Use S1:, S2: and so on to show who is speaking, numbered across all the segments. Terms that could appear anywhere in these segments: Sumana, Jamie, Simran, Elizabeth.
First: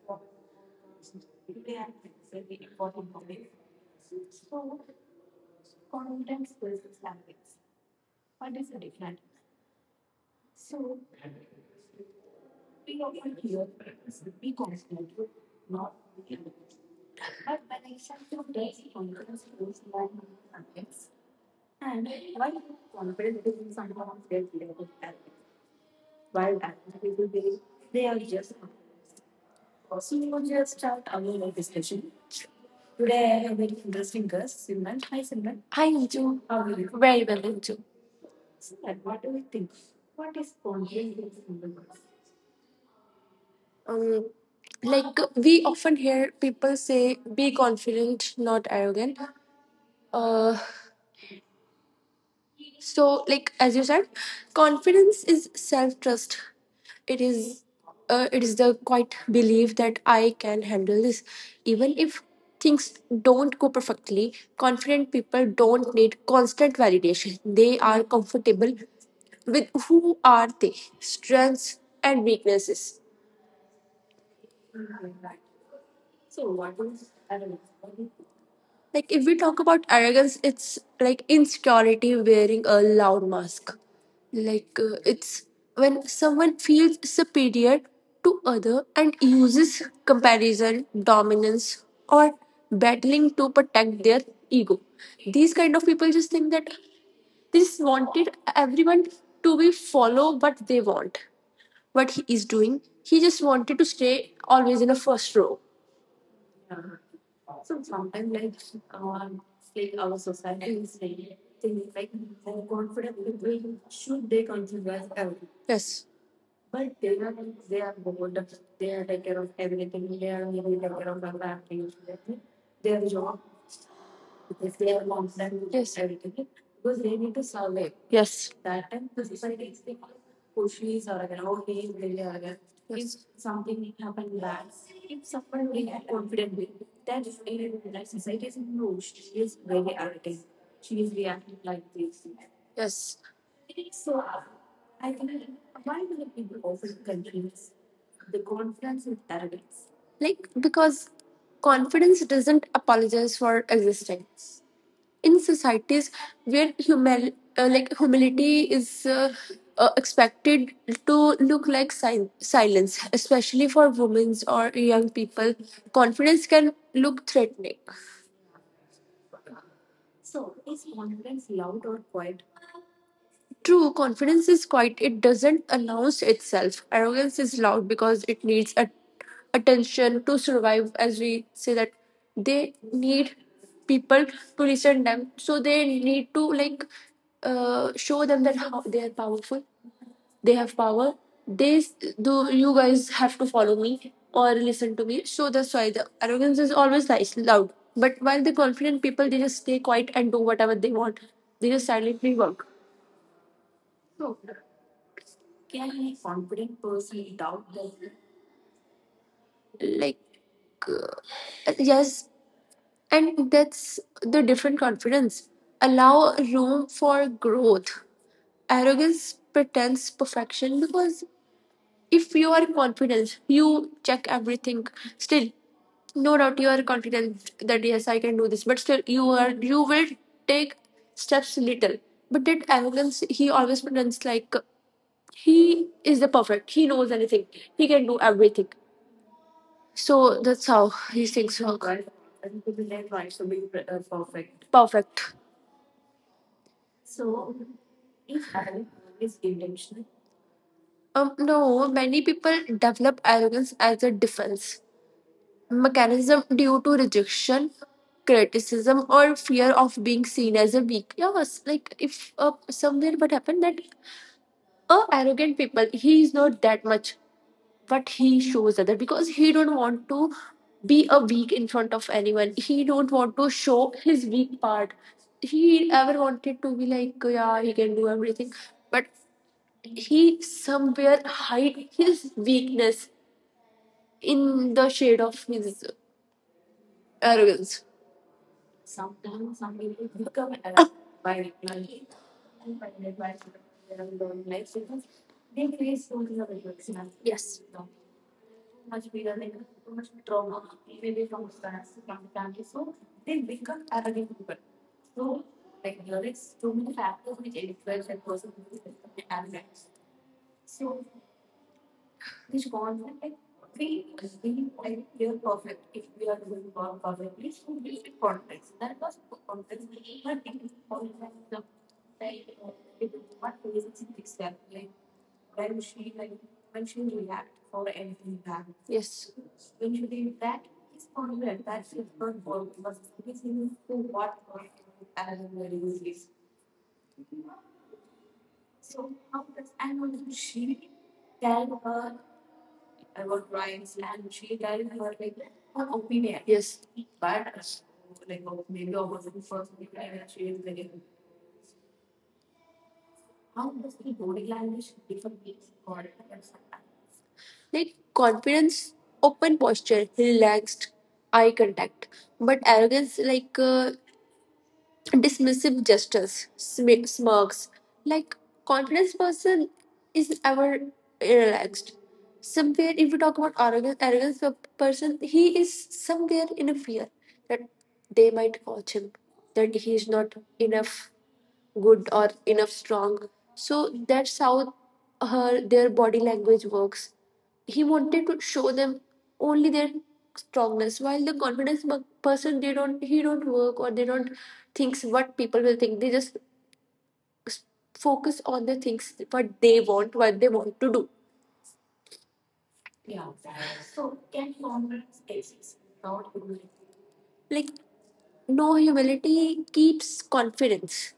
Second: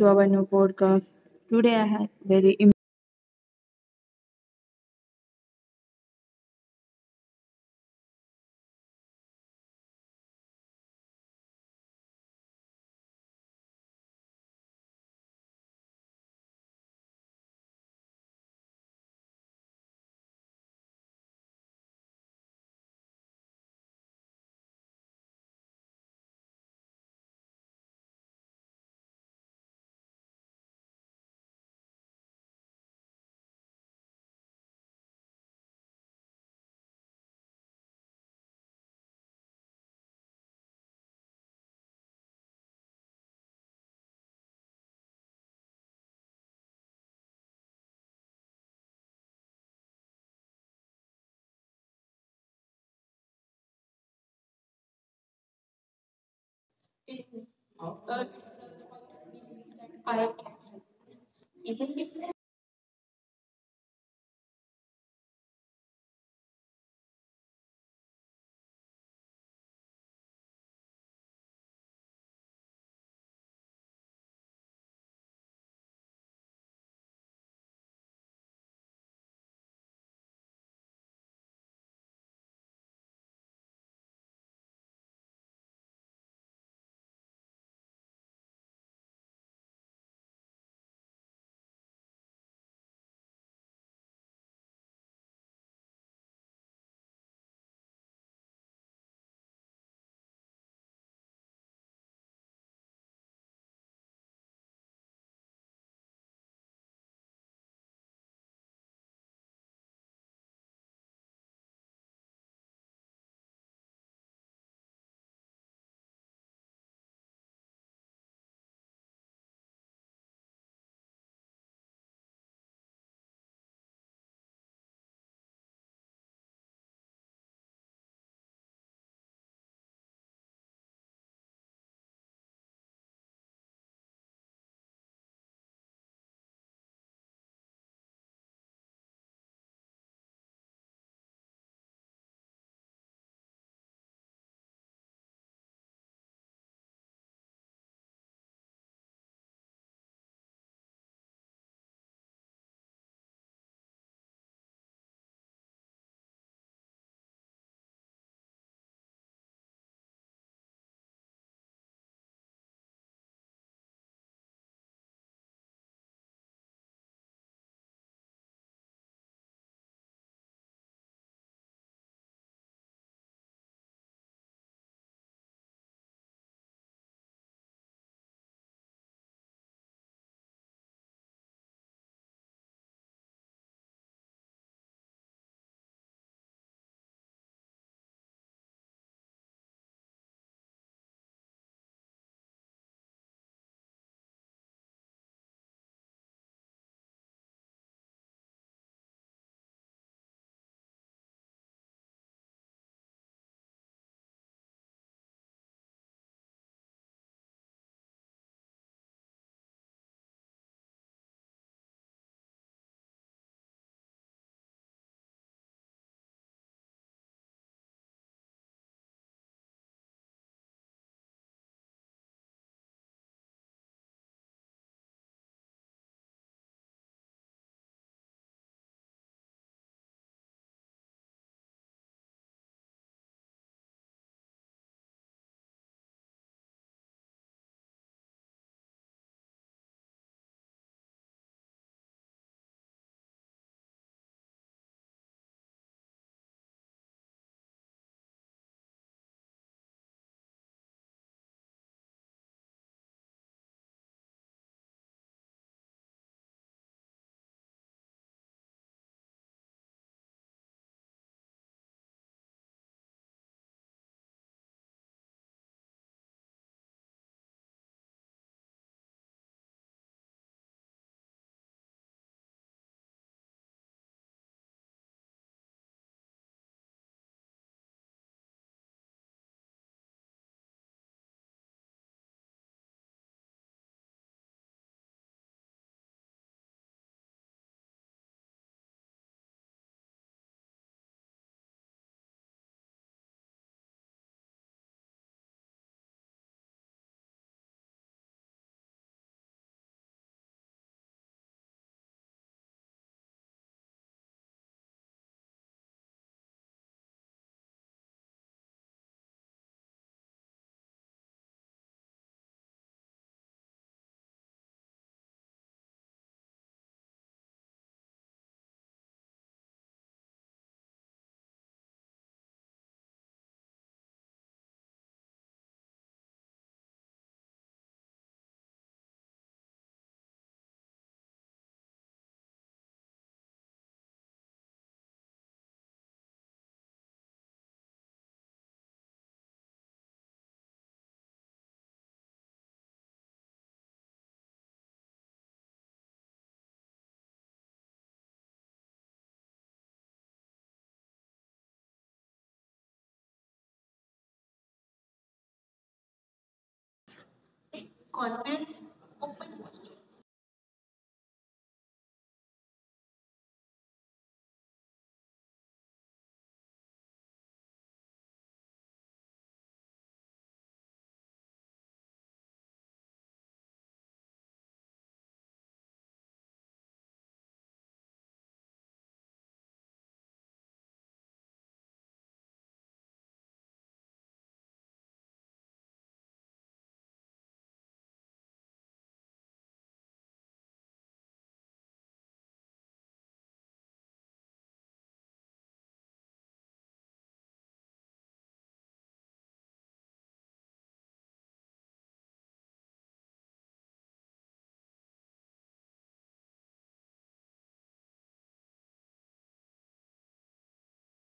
S1: to our new podcast. Today I have very
S2: I do very well into. Um, like we often hear people say, "Be confident, not arrogant." Uh, so like as you said, confidence is self trust. It is, it is the quite belief that I can handle this, even if things don't go perfectly. Confident people don't need constant validation. They are comfortable with who are they, strengths and weaknesses. Like if we talk about arrogance, it's like insecurity wearing a loud mask. It's when someone feels superior to other and uses comparison, dominance, or battling to protect their ego. These kind of people just think that they just wanted everyone to be follow what they want, what he is doing. He just wanted to stay always in a first row. Yes. Yes. Yes. Like, because confidence doesn't apologize for existence. In societies where like humility is expected to look like silence, especially for women or young people, confidence can look threatening. True, confidence is quiet. It doesn't announce itself. Arrogance is loud because it needs a, attention to survive. As we say that they need people to listen them, so they need to show them that how they are powerful. They have power. They s- do. You guys have to follow me or listen to me. So that's why the arrogance is always nice, loud. But while the confident people, they just stay quiet and do whatever they want. They just silently work like. Yes, and that's the different confidence. Allow room for growth. Arrogance pretends perfection because if you are confident, you check everything. Still, no doubt you are confident that yes, I can do this. But still, you will take steps little. But that arrogance, he always pretends like he is the perfect. He knows anything. He can do everything. So that's how he thinks. Oh, Perfect. No, many people develop arrogance as a defense mechanism due to rejection, criticism, or fear of being seen as a weak. Yes, like if somewhere what happened that arrogant people, he is not that much, but he shows other because he don't want to be a weak in front of anyone. He don't want to show his weak part. He ever wanted to be yeah, he can do everything, but he somewhere hide his weakness in the shade of his arrogance. Yes. Yes. Yes. Like confidence, open posture, relaxed, eye contact. But arrogance, dismissive gestures, smirks. Like confidence person is ever relaxed. Somewhere, if we talk about arrogance, arrogance person, he is somewhere in a fear that they might watch him, that he is not enough, good or enough strong. So that's how her their body language works. He wanted to show them only their strongness, while the confidence person, they don't he don't work, or they don't thinks what people will think. They just s- focus on the things what they want, what they want to do. Like no, humility keeps confidence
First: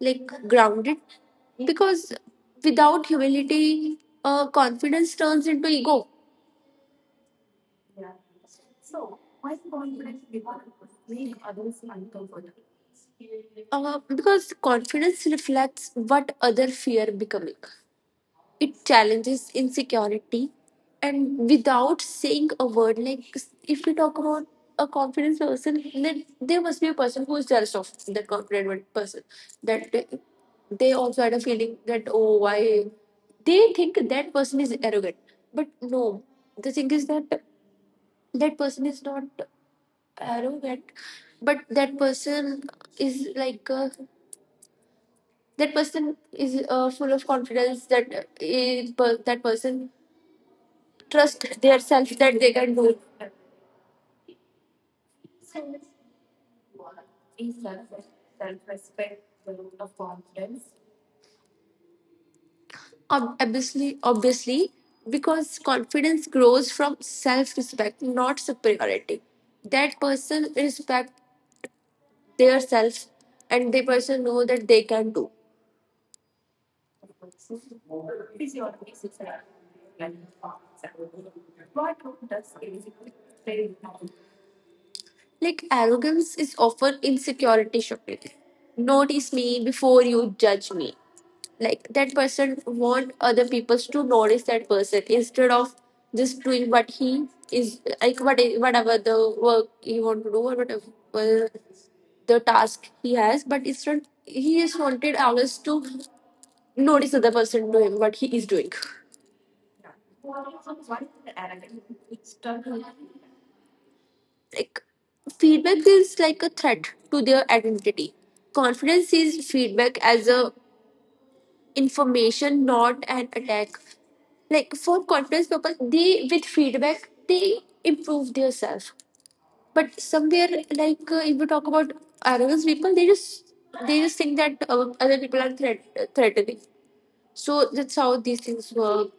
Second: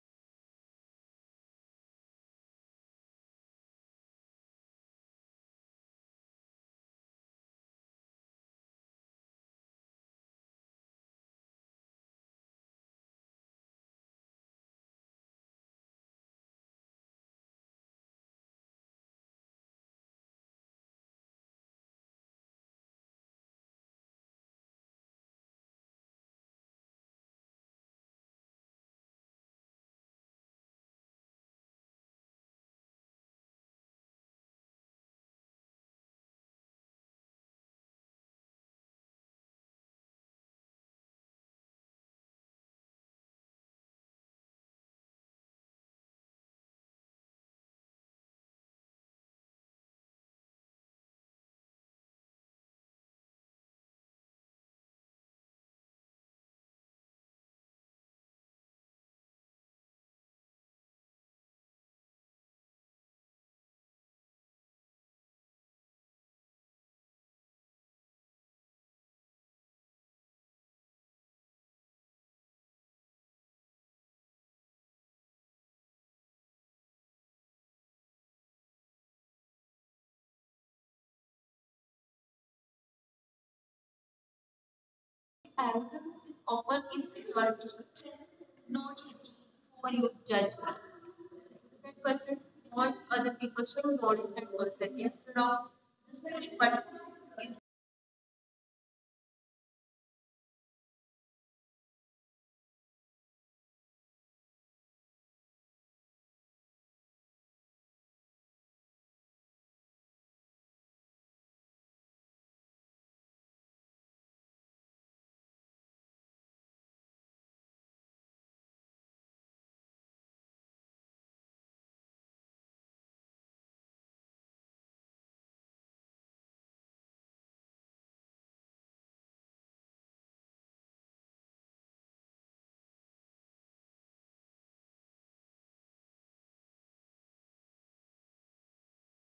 S2: like grounded, because without humility, confidence turns into ego. Because confidence reflects what other fear becoming. It challenges insecurity, and without saying a word, like if we talk about a confident person, then there must be a person who is jealous of that confident one person. That they also had a feeling that oh, why they think that person is arrogant, but no, the thing is that that person is not arrogant, but that person is like a that person is full of confidence that is, that person trust their self that they can do. Obviously, obviously, because confidence grows from self respect, not superiority. That person respect their self, and the person know that they can do. Like arrogance is often insecurity shocking. Notice me before you judge me. Like that person want other people to notice that person instead of just doing what he is like, what whatever the work he want to do, or whatever the task he has, but instead he is wanted always to notice other person doing what he is doing. Like feedback is like a threat to their identity. Confidence sees feedback as a information, not an attack. Like for confidence people, they with feedback they improve their self. But somewhere if we talk about arrogance people, they just think that other people are threatening. So that's how these things work.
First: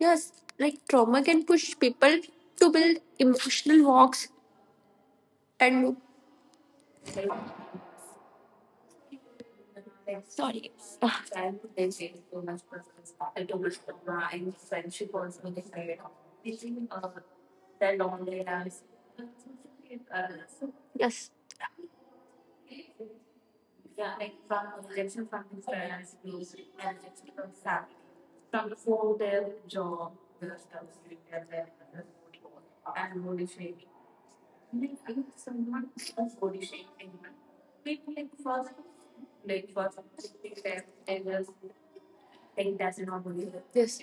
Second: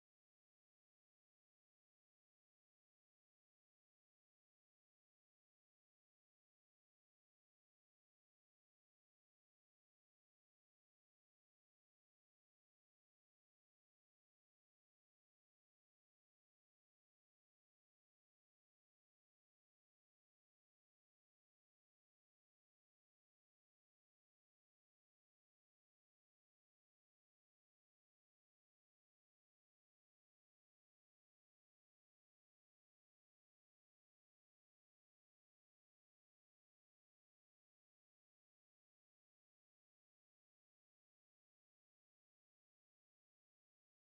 S2: Yes, like trauma can push people to build emotional walks and yes, yes.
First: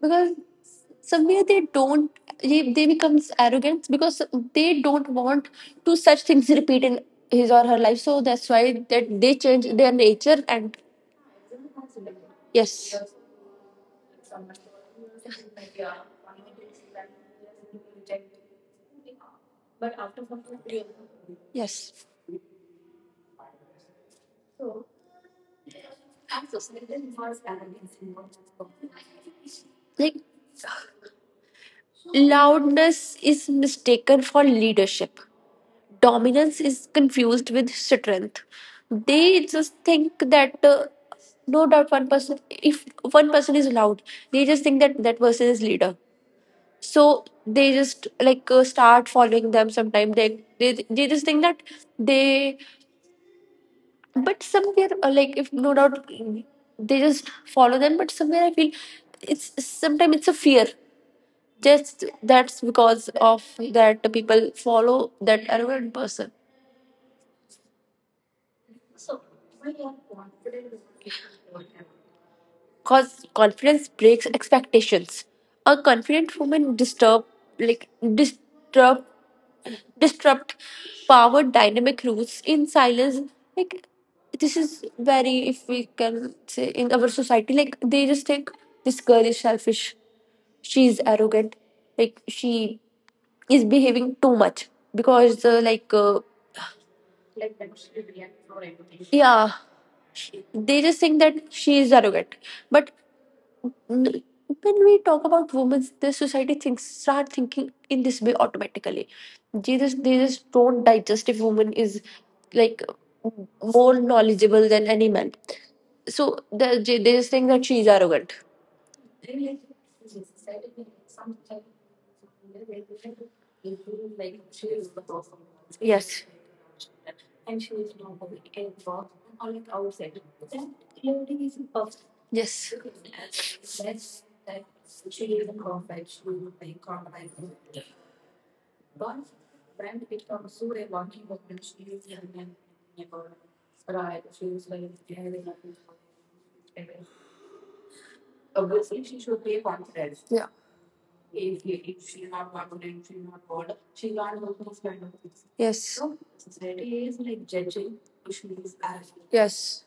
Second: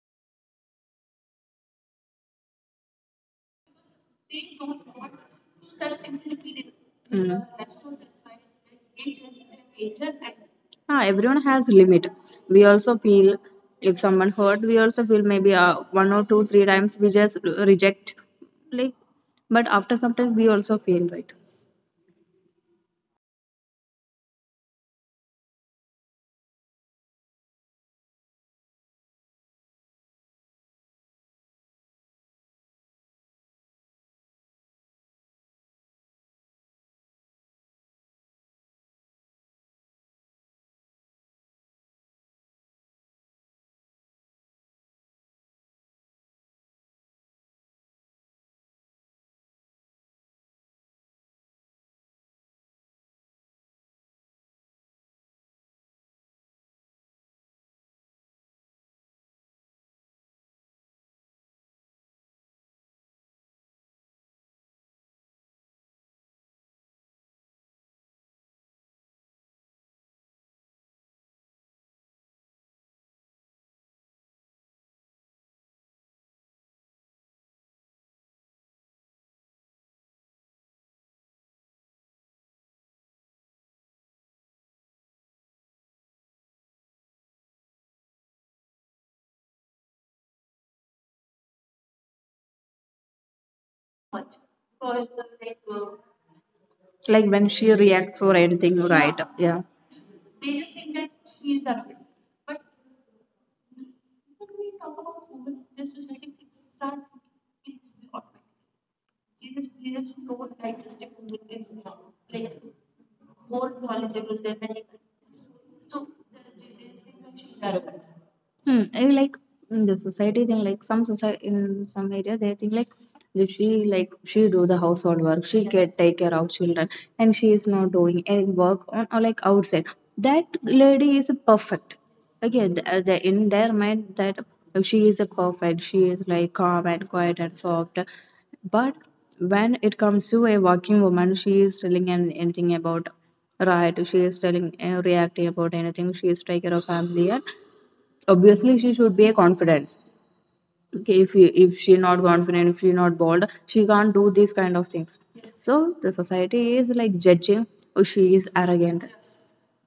S2: Because somewhere they don't, they becomes arrogant because they don't want to such things repeat in
S1: Mm.
S2: his or her life. So that's why that they change their nature and
S1: Ah, everyone has limit. We
S2: yes,
S1: also feel if someone hurt, we also feel maybe one or two, three times we just reject. Like, but after sometimes we also feel right.
S2: yes. Like loudness is mistaken for leadership, dominance is confused with strength. They just think that no doubt one person, if one person is loud, they just think that that person is leader. So they just start following them. Sometime they just think that they. But somewhere like if no doubt they just follow them, but somewhere I feel it's sometimes it's a fear, just that's because of that the people follow that arrogant person. Because confidence breaks expectations. A confident woman disturb, like disturb, disrupt power dynamic roots in silence. Like this is very, if we can say in our society, like they just think this girl is selfish, she is arrogant, like she is behaving too much. Because
S1: Like when she reacts for anything, right?
S2: yeah,
S1: Yeah.
S2: they just think that she is arrogant. But n- when we talk about women, the society thinks start thinking in this way automatically. They just don't digest if woman is like more knowledgeable than any man. So they just think that she is arrogant.
S1: Hmm. I like in the society thing, like some society in some area they think like if she like she do the household work, she Yes. can take
S2: Yes.
S1: care of children, and she is not doing any work on or like outside. That lady is perfect. Okay,
S2: Yes.
S1: the, in their mind that she is a perfect. She is like calm and quiet and soft. But when it comes to a working woman, she is telling anything about right. She is telling reacting about anything. She is taking care of family and obviously she should be a confidence
S2: Yeah.
S1: okay if you, if she not confident, if she not bold she can't do these kind of things. Yes. So the society is like judging, oh, she is arrogant.
S2: Yes.
S1: Yes.
S2: Yes.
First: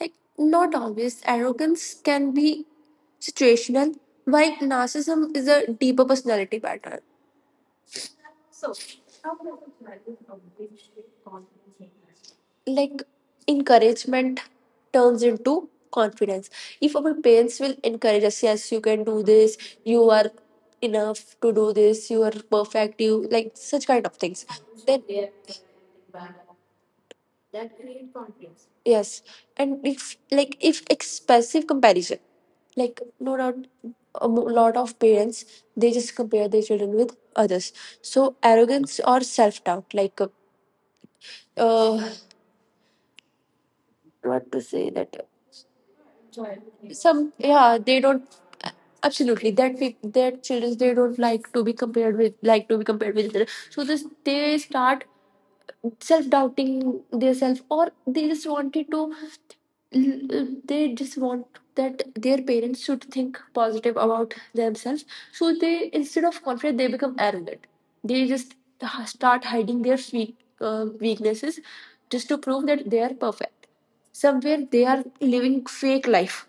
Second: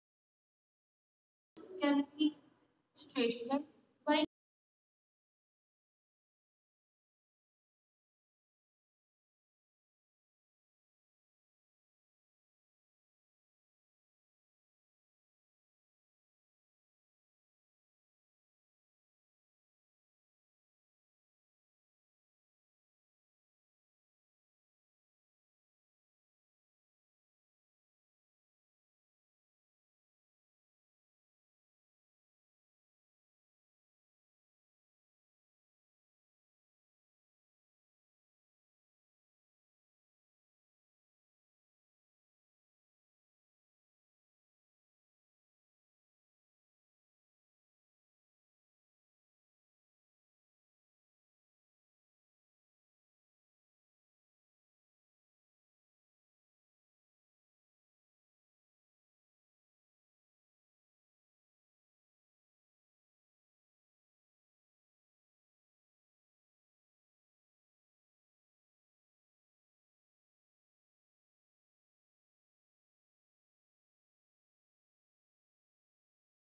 S2: Like, not always. Arrogance can be situational, while narcissism is a deeper personality pattern. Like, encouragement turns into confidence. If our parents will encourage us, yes, you can do this, you are enough to do this, you are perfect, you like such kind of things, then yes. And if like if expensive comparison, like no doubt, a lot of parents they just compare their children with others. So arrogance or self doubt, uh, what to say that some yeah they don't absolutely that their children they don't like to be compared with, like to be compared with each other. So this they start self doubting themselves, or they just wanted to they just want that their parents should think positive about themselves. So they instead of confident they become arrogant. They just start hiding their weak, weaknesses, just to prove that they are perfect. Somewhere they are living fake life.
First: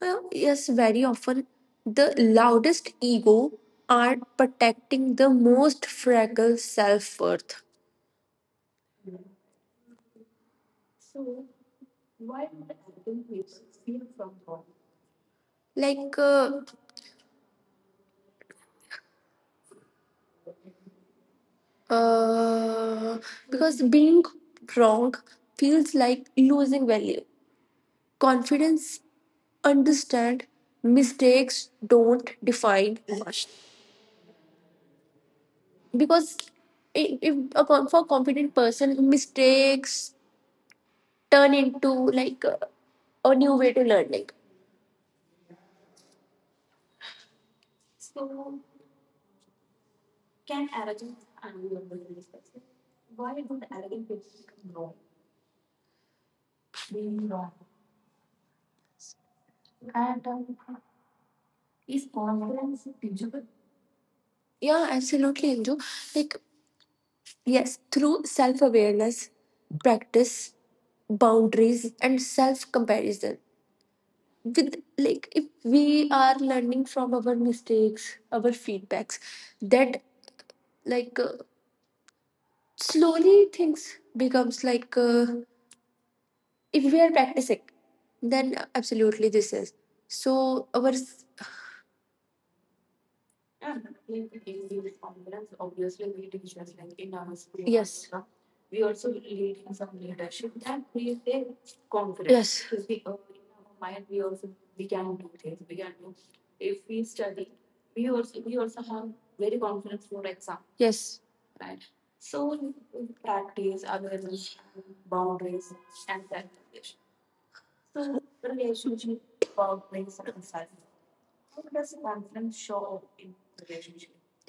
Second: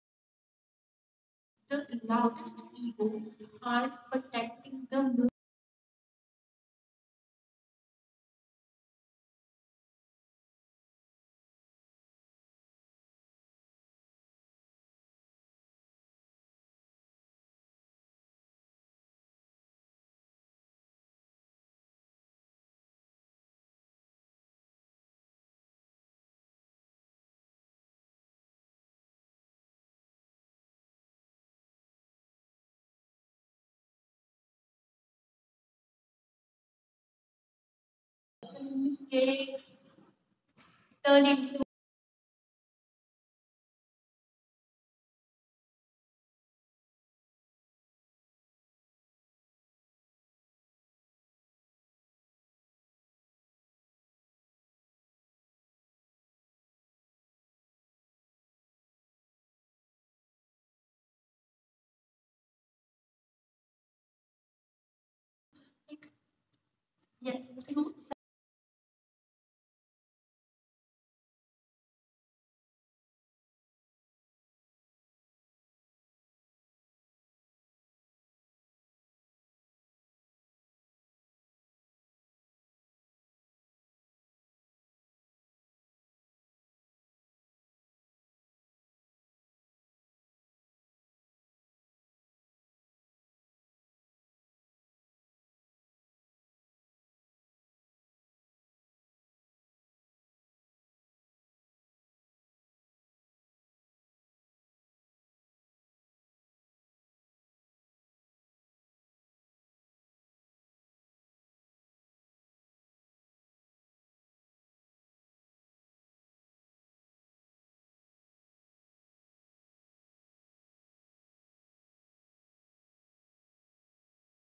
S2: Yes, very often the loudest ego are protecting the most fragile self-worth. So, like uh, Uh, because being wrong feels like losing value. Confidence understand mistakes don't define, because if a for a confident person mistakes turn into like uh, a new way to learning. Yeah, absolutely, Anju. Like yes, through self awareness, practice, boundaries and self comparison. With like if we are learning from our mistakes, our feedbacks, that like uh, slowly things becomes if we are practicing, then absolutely this is. So our yeah, in- the confidence, obviously we teach us like in our school, yes, confidence. Yes, yes. So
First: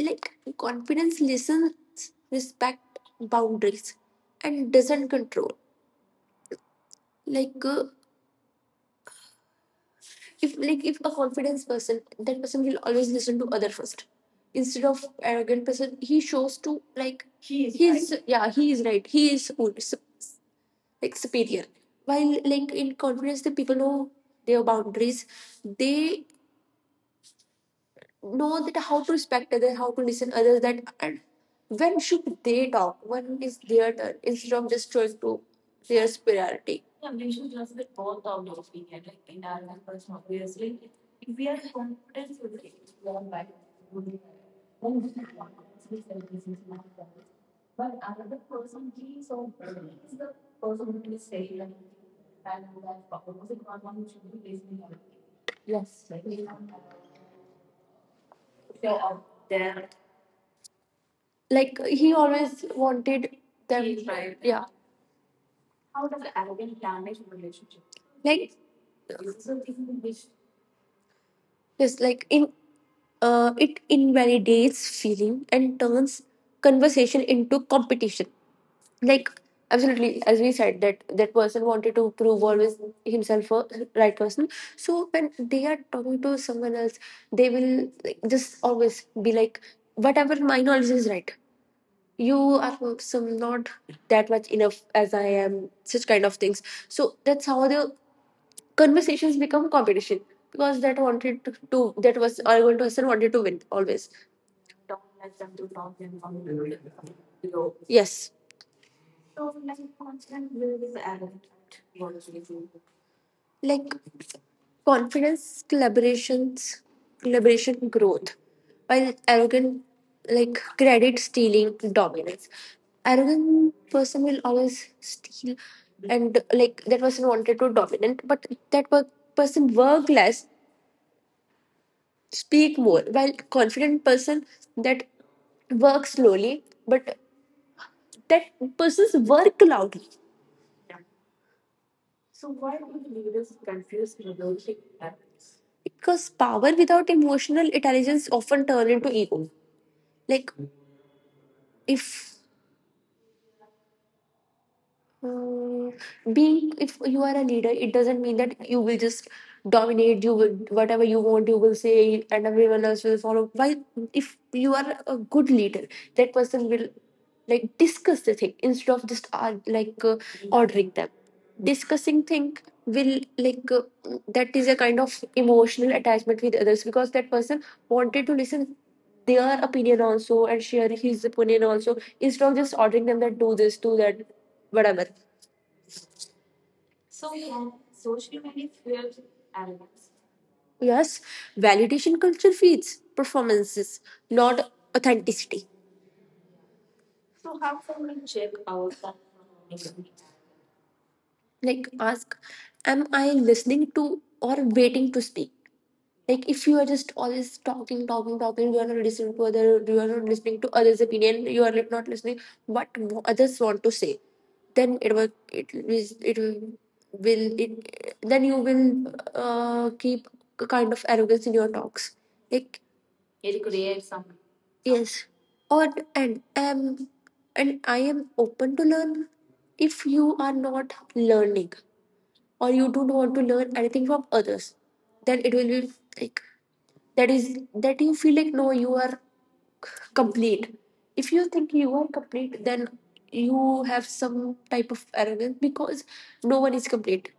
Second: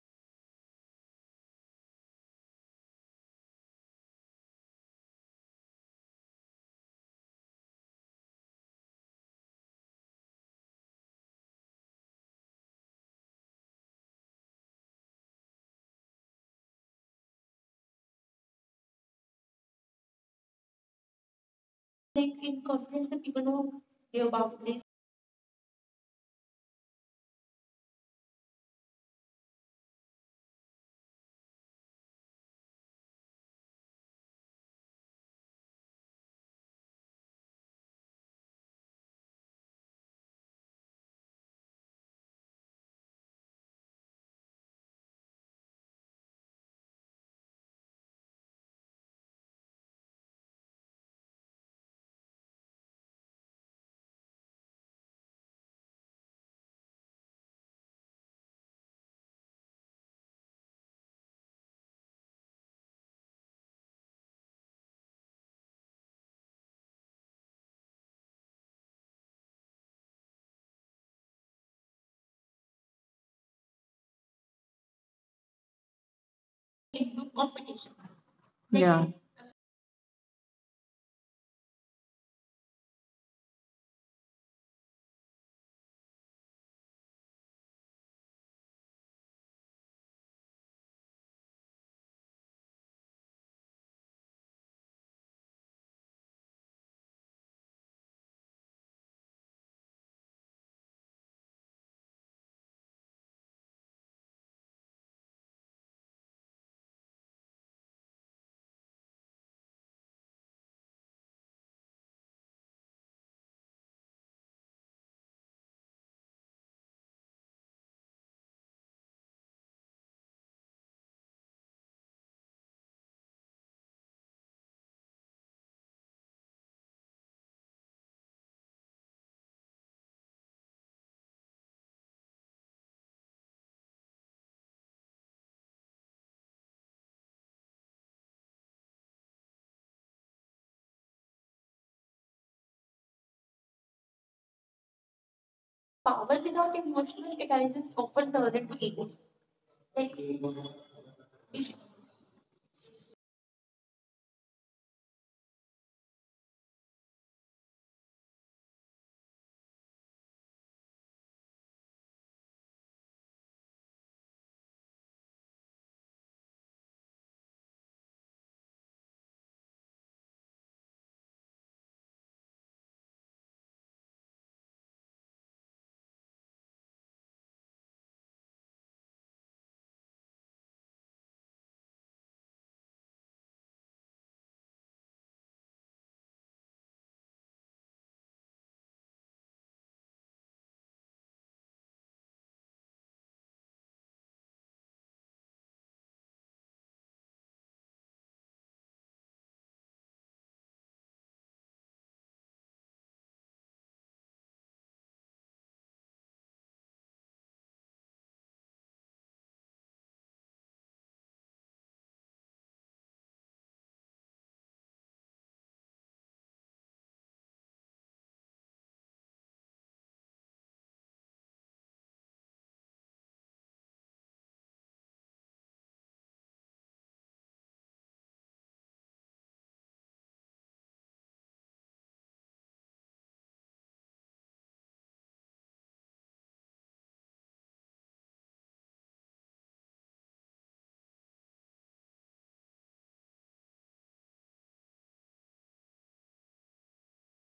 S2: like confidence listens respect boundaries and doesn't control. like uh, if like if a confidence person, that person will always listen to other first, instead of arrogant person he shows to like he is, he's right. Yeah, he is right, he is cool, like superior. While like in confidence the people know their boundaries. They know that how to respect others, how to listen others, that, and when should they talk, when is their turn, instead of just trying to their superiority. Yes, like he always wanted them. He's right. Yeah. Like yes, like in, it invalidates feeling and turns conversation into competition. Like absolutely, as we said that that person wanted to prove always himself a right person. So when they are talking to someone else, they will like, just always be like, "Whatever my knowledge is right." You are some not that much enough as I am, such kind of things. So that's how the conversations become competition, because that wanted to that was Argon person wanted to win always. Yes, like confidence, collaboration, growth. While arrogant, like credit stealing, dominance. Arrogant person will always steal, and like that person wanted to dominant, but that work, person work less, speak more. While confident person that work slowly, but that person's work loud. Because power without emotional intelligence often turn into ego. Like if uh, being if you are a leader, it doesn't mean that you will just dominate, you will whatever you want you will say and everyone else will follow. Why, if you are a good leader, that person will like discuss the thing instead of just ordering them. Discussing thing will that is a kind of emotional attachment with others, because that person wanted to listen their opinion also and share his opinion also instead of just ordering them that do this, do that, whatever. Yes, validation culture feeds performances, not authenticity. Like ask, am I listening to or waiting to speak? Like if you are just always talking, talking, talking, you are not listening to other, you are not listening to others' opinion, you are not listening what no others want to say. Then will it, then you will keep a kind of arrogance in your talks. Like yes, or and um, and I am open to learn. If you are not learning or you don't want to learn anything from others, then it will be like that is that you feel like no, you are complete. If you think you are complete, then you have some type of arrogance, because no one is complete.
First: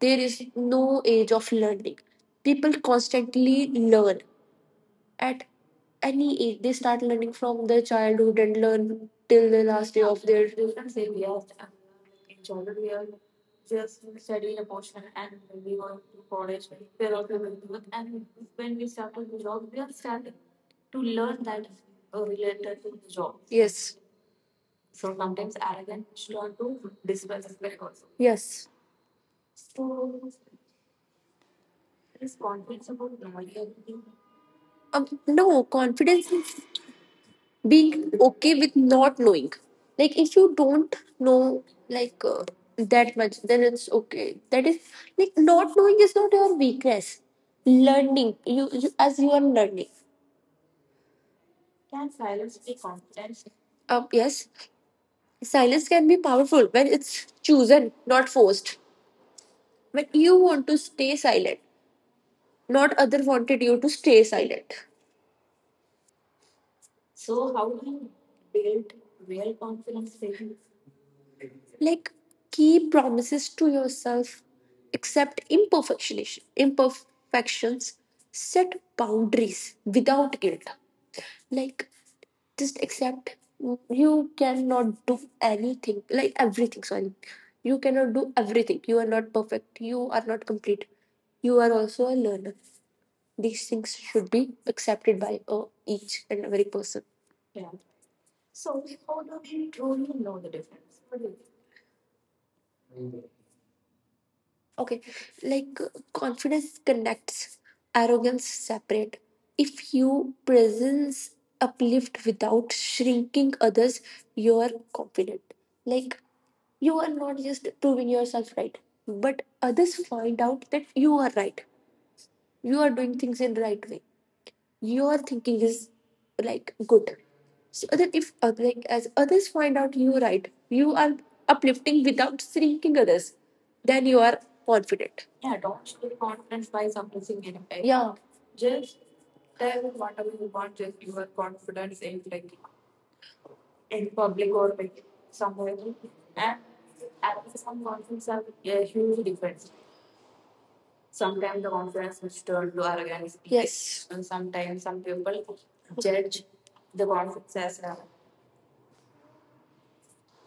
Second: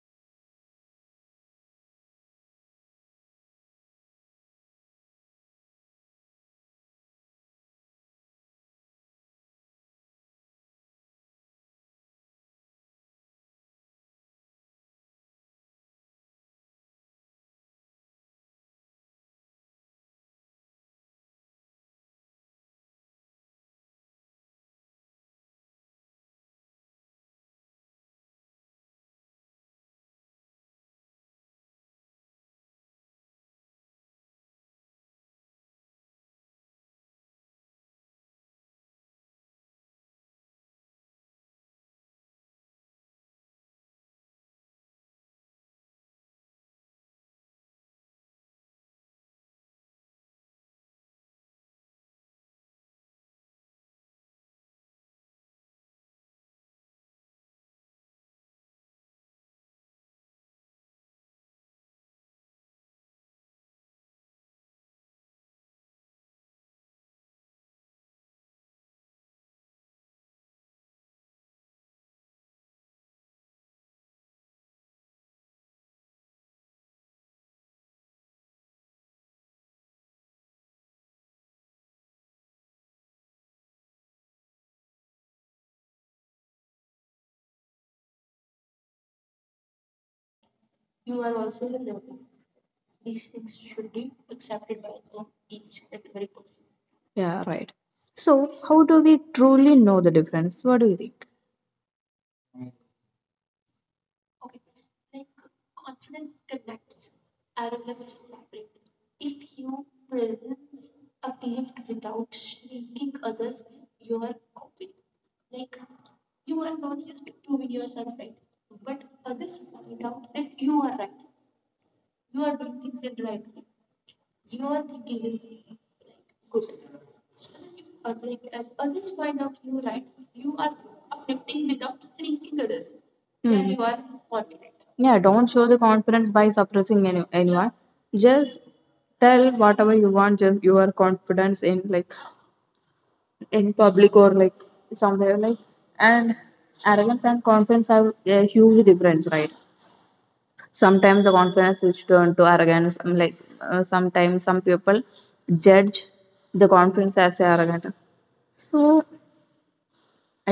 S2: There is no age of learning. People constantly learn at any age. They start learning from their childhood and learn till the last day of their. Yes, yes. No, confidence is being okay with not knowing. Like if you don't know like uh, that much, then it's okay. That is like not knowing is not your weakness. Learning, you as you are learning. Yes, silence can be powerful when it's chosen not forced. When you want to stay silent, not other wanted you to stay silent. Like keep promises to yourself, accept imperfections, set boundaries without guilt. Like just accept you cannot do anything, like everything. Sorry, you cannot do everything. You are not perfect. You are not complete. You are also a learner. These things should be accepted by each and every person.
S1: Yeah, right. So how do we truly know the difference, what do you think?
S2: Okay, like uh, confidence connects, arrogance separate. If you presence uplift without shrinking others, you are confident. Like you are not just proving yourself right, but others find out that you are right. You are doing things in right way. Your thinking is like good. So that if like as others find out you right, you are uplifting without shrinking others,
S1: Then Hmm. you are
S2: then you are
S1: confident. Yeah,
S2: confident.
S1: don't
S2: Yeah,
S1: show the
S2: don't take
S1: confidence by
S2: confidence by
S1: suppressing
S2: suppressing it.
S1: anyone,
S2: Right? Yeah,
S1: just tell whatever you want, just your confidence in, like, in public or like somewhere, like, and arrogance and confidence have a huge difference, right? Sometimes the
S2: sometimes the
S1: confidence which
S2: confidence
S1: turn to
S2: is turned to
S1: arrogance, I'm like
S2: arrogance, yes, and
S1: sometimes some
S2: sometimes
S1: people
S2: some people
S1: judge
S2: judge.
S1: the confidence as arrogant. So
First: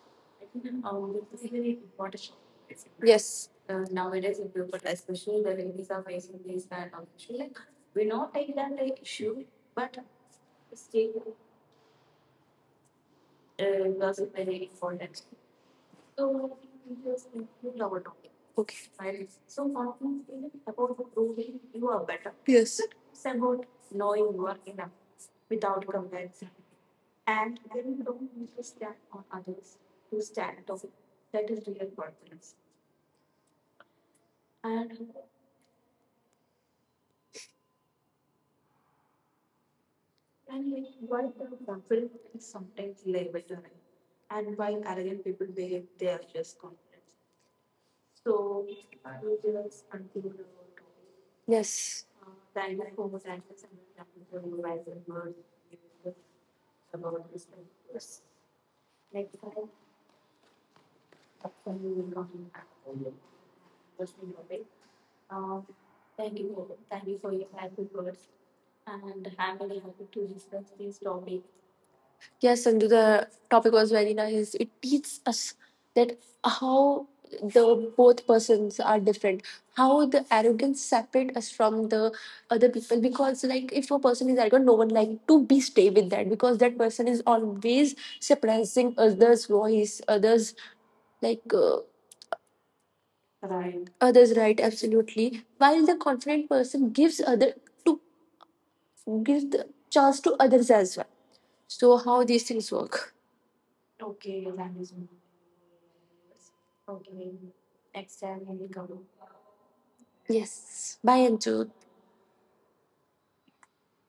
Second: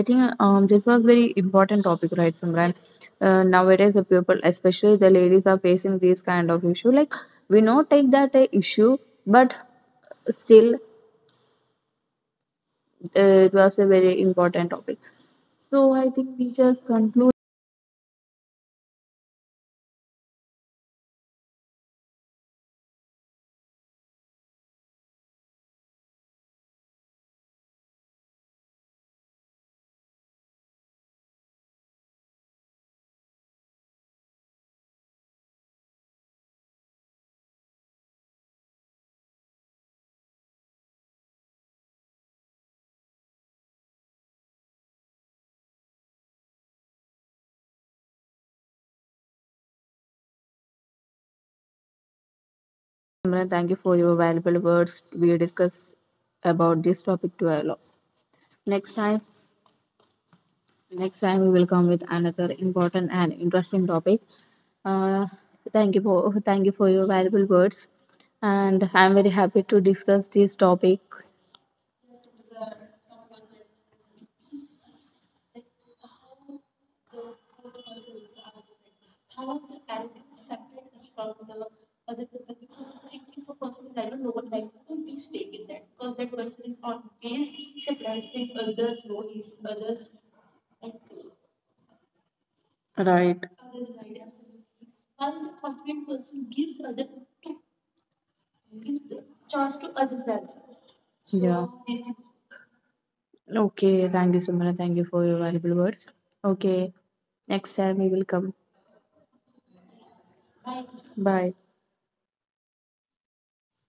S1: I think this was very important topic, right, Simran?
S2: Yes.
S1: Nowadays the people especially the ladies are facing this kind of issue, like we know take that a issue, but still, it was a very important topic. So I think we just conclude.
S2: Yes. Yes.
S1: Simran, thank you for your valuable words. We discuss about this topic to a lot. Next time, next time we will come with another important and interesting topic. Uh, thank you for your valuable words, and I'm very happy to discuss this topic.
S2: Yes, Sindhu, the topic was very nice. It teaches us that how the both persons are different, how the arrogance separate us from the other people. Because like if a person is arrogant, no one like to be stay with that, because that person is always suppressing others' voice, others like uh,
S1: Right.
S2: others' right. Absolutely, while the confident person gives other to give the chance to others as well.
S1: Yeah.
S2: So how these things work?
S1: Okay. Thank you, Sumana. Thank you for your valuable words. Okay. Next time we will come.
S2: Yes. Bye,
S1: Bye.
S2: Anju.